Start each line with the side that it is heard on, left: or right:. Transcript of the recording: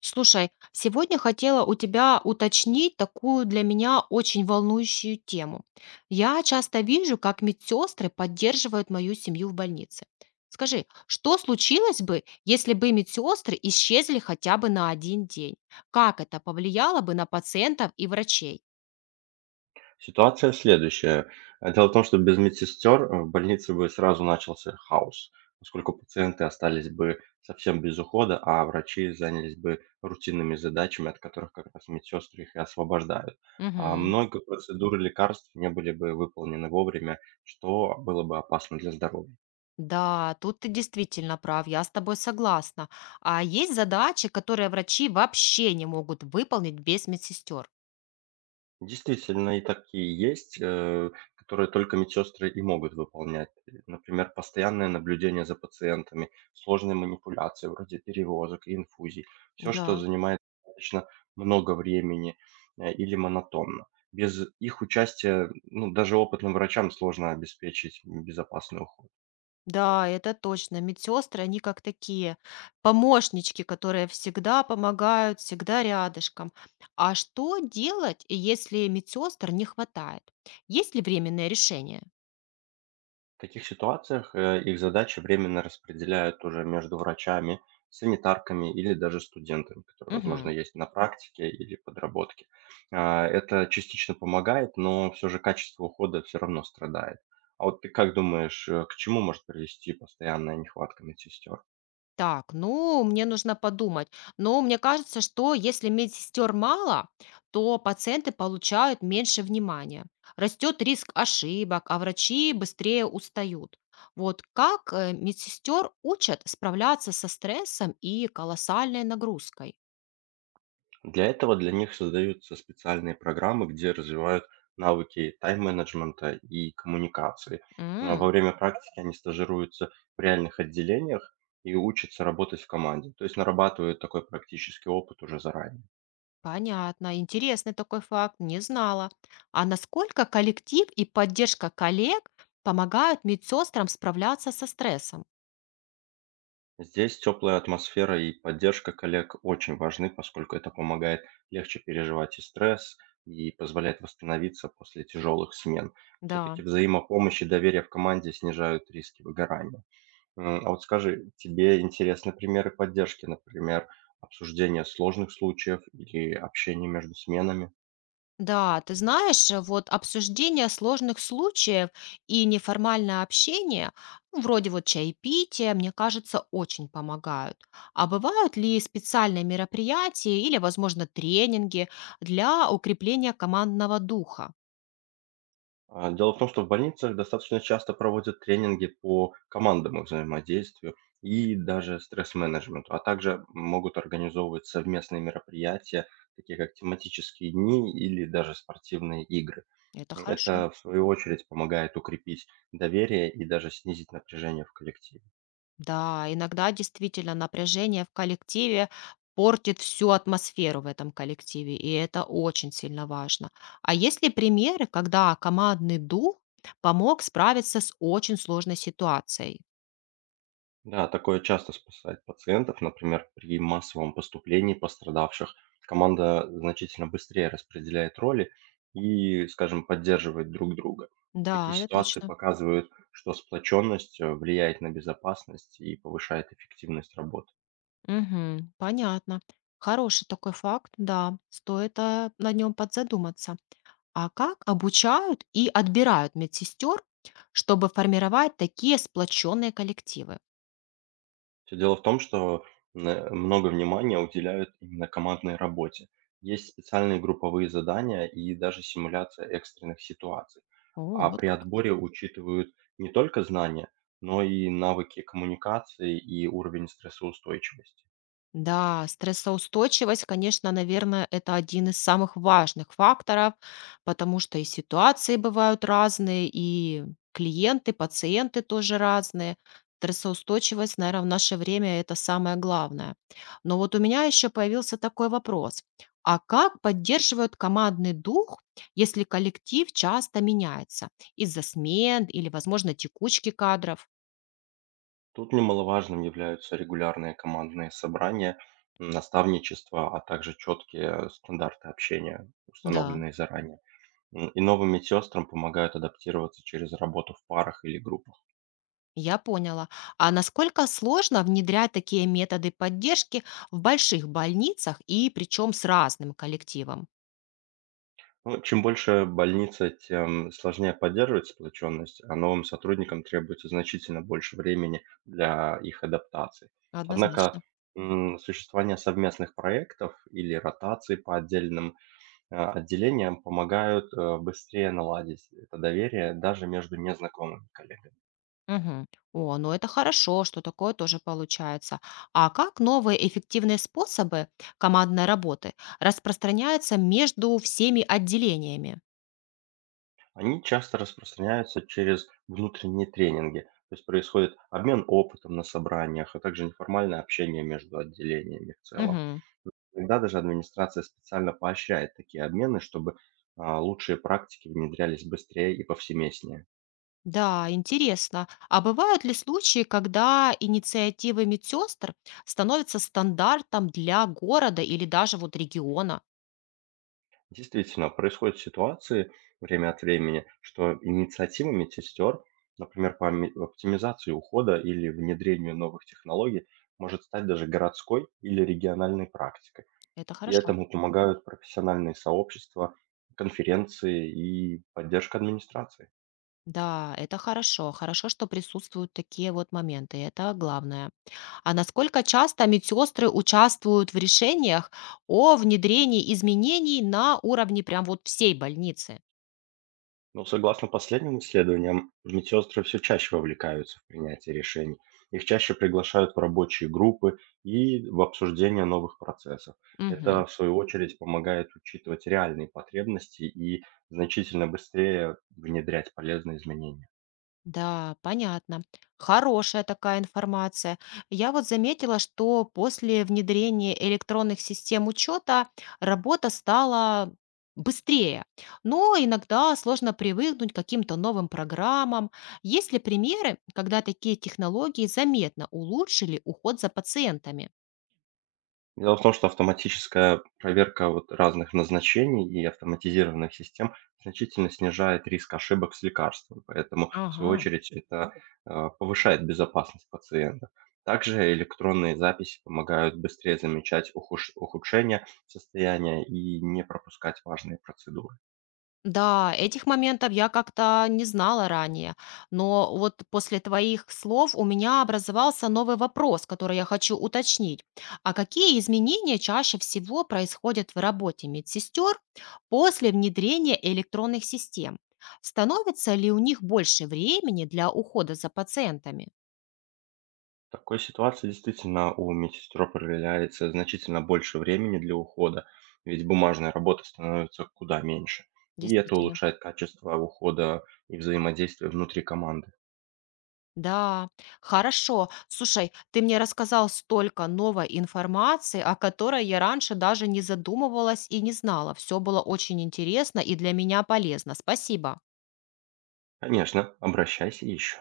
left: Слушай, сегодня хотела у тебя уточнить такую для меня очень волнующую тему. Я часто вижу, как медсестры поддерживают мою семью в больнице. Скажи, что случилось бы, если бы медсестры исчезли хотя бы на один день? Как это повлияло бы на пациентов и врачей?
right: Ситуация следующая. Дело в том, что без медсестер в больнице бы сразу начался хаос, поскольку пациенты остались бы совсем без ухода, а врачи занялись бы рутинными задачами, от которых как раз медсестры их и освобождают. А
left: Мгм.
right: много процедур и лекарств не были бы выполнены вовремя, что было бы опасно для здоровья.
left: Да, тут ты действительно прав, я с тобой согласна. А есть задачи, которые врачи вообще не могут выполнить без медсестер.
right: Действительно, и такие есть, которые только медсестры и могут выполнять. Например, постоянное наблюдение за пациентами, сложные манипуляции вроде перевозок и инфузий. Все, что
left: Да.
right: занимает достаточно много времени или монотонно. Без их участия, ну, даже опытным врачам сложно обеспечить безопасный уход.
left: Да, это точно. Медсестры, они как такие помощнички, которые всегда помогают, всегда рядышком. А что делать, если медсестр не хватает? Есть ли временное решение?
right: В таких ситуациях их задачи временно распределяют уже между врачами, санитарками или даже студентами, которые, возможно,
left: Мгм.
right: есть на практике или подработке. Это частично помогает, но все же качество ухода все равно страдает. А вот ты как думаешь, к чему может привести постоянная нехватка медсестер?
left: Так, ну, мне нужно подумать. Но мне кажется, что если медсестер мало, то пациенты получают меньше внимания. Растет риск ошибок, а врачи быстрее устают. Вот как медсестер учат справляться со стрессом и колоссальной нагрузкой?
right: Для этого для них создаются специальные программы, где развивают навыки тайм-менеджмента и коммуникации. А во
left: М,
right: время практики они стажируются в реальных отделениях и учатся работать в команде, то есть нарабатывают такой практический опыт уже заранее.
left: понятно, интересный такой факт, не знала. А насколько коллектив и поддержка коллег помогают медсестрам справляться со стрессом?
right: Здесь теплая атмосфера и поддержка коллег очень важны, поскольку это помогает легче переживать и стресс, и позволяет восстановиться после тяжелых смен. Все-таки
left: Да.
right: взаимопомощь и доверие в команде снижают риски выгорания. А вот скажи, тебе интересны примеры поддержки, например, обсуждение сложных случаев или общение между сменами?
left: Да, ты знаешь, вот обсуждение сложных случаев и неформальное общение, ну, вроде вот чаепития, мне кажется, очень помогают. А бывают ли специальные мероприятия или, возможно, тренинги для укрепления командного духа?
right: Дело в том, что в больницах достаточно часто проводят тренинги по командному взаимодействию и даже стресс-менеджменту, а также могут организовывать совместные мероприятия, такие как тематические дни или даже спортивные игры.
left: Это хорошо.
right: Это, в свою очередь, помогает укрепить доверие и даже снизить напряжение в коллективе.
left: Да, иногда действительно напряжение в коллективе портит всю атмосферу в этом коллективе, и это очень сильно важно. А есть ли примеры, когда командный дух помог справиться с очень сложной ситуацией?
right: Да, такое часто спасает пациентов. Например, при массовом поступлении пострадавших команда значительно быстрее распределяет роли и, скажем, поддерживает друг друга. Такие
left: Да, это
right: ситуации
left: точно.
right: показывают, что сплоченность влияет на безопасность и повышает эффективность работы.
left: Мгм, понятно. Хороший такой факт, да, стоит над нем подзадуматься. А как обучают и отбирают медсестер, чтобы формировать такие сплоченные коллективы?
right: Все дело в том, что много внимания уделяют именно командной работе. Есть специальные групповые задания и даже симуляция экстренных ситуаций.
left: О,
right: А
left: вот
right: при
left: как.
right: отборе учитывают не только знания, но и навыки коммуникации и уровень стрессоустойчивости.
left: Да, стрессоустойчивость, конечно, наверное, это один из самых важных факторов, потому что и ситуации бывают разные, и клиенты, пациенты тоже разные. Стрессоустойчивость, наверное, в наше время это самое главное. Но вот у меня еще появился такой вопрос. А как поддерживают командный дух, если коллектив часто меняется из-за смен или, возможно, текучки кадров?
right: Тут немаловажным являются регулярные командные собрания, наставничество, а также четкие стандарты общения,
left: Да.
right: установленные заранее. И новым медсестрам помогают адаптироваться через работу в парах или группах.
left: Я поняла. А насколько сложно внедрять такие методы поддержки в больших больницах и причем с разным коллективом?
right: Ну, чем больше больница, тем сложнее поддерживать сплоченность, а новым сотрудникам требуется значительно больше времени для их адаптации. Однако
left: Однозначно.
right: существование совместных проектов или ротации по отдельным отделениям помогают быстрее наладить это доверие даже между незнакомыми коллегами.
left: Мгм. О, ну это хорошо, что такое тоже получается. А как новые эффективные способы командной работы распространяются между всеми отделениями?
right: Они часто распространяются через внутренние тренинги, то есть происходит обмен опытом на собраниях, а также неформальное общение между отделениями в целом.
left: Мгм.
right: Иногда даже администрация специально поощряет такие обмены, чтобы лучшие практики внедрялись быстрее и повсеместнее.
left: Да, интересно. А бывают ли случаи, когда инициативы медсестр становятся стандартом для города или даже вот региона?
right: Действительно, происходят ситуации время от времени, что инициативами сестер, например, по оптимизации ухода или внедрению новых технологий, может стать даже городской или региональной практикой.
left: Это
right: И
left: хорошо.
right: этому помогают профессиональные сообщества, конференции и поддержка администрации.
left: Да, это хорошо. Хорошо, что присутствуют такие вот моменты. Это главное. А насколько часто медсестры участвуют в решениях о внедрении изменений на уровне прям вот всей больницы?
right: Ну, согласно последним исследованиям, медсестры все чаще вовлекаются в принятие решений. Их чаще приглашают в рабочие группы и в обсуждение новых процессов. Это, в свою очередь, помогает учитывать реальные потребности и значительно быстрее внедрять полезные изменения.
left: Да, понятно. Хорошая такая информация. Я вот заметила, что после внедрения электронных систем учета работа стала быстрее, но иногда сложно привыкнуть к каким-то новым программам. Есть ли примеры, когда такие технологии заметно улучшили уход за пациентами?
right: Дело в том, что автоматическая проверка вот разных назначений и автоматизированных систем значительно снижает риск ошибок с лекарством, поэтому, в свою
left: Ага.
right: очередь, это повышает безопасность пациента. Также электронные записи помогают быстрее замечать ухудшение состояния и не пропускать важные процедуры.
left: Да, этих моментов я как-то не знала ранее, но вот после твоих слов у меня образовался новый вопрос, который я хочу уточнить. А какие изменения чаще всего происходят в работе медсестер после внедрения электронных систем? Становится ли у них больше времени для ухода за пациентами?
right: В такой ситуации действительно у медсестер проявляется значительно больше времени для ухода, ведь бумажная работа становится куда меньше. И это
left: Действительно.
right: улучшает качество ухода и взаимодействия внутри команды.
left: Да, хорошо. Слушай, ты мне рассказал столько новой информации, о которой я раньше даже не задумывалась и не знала. Все было очень интересно и для меня полезно. Спасибо.
right: Конечно, обращайся еще.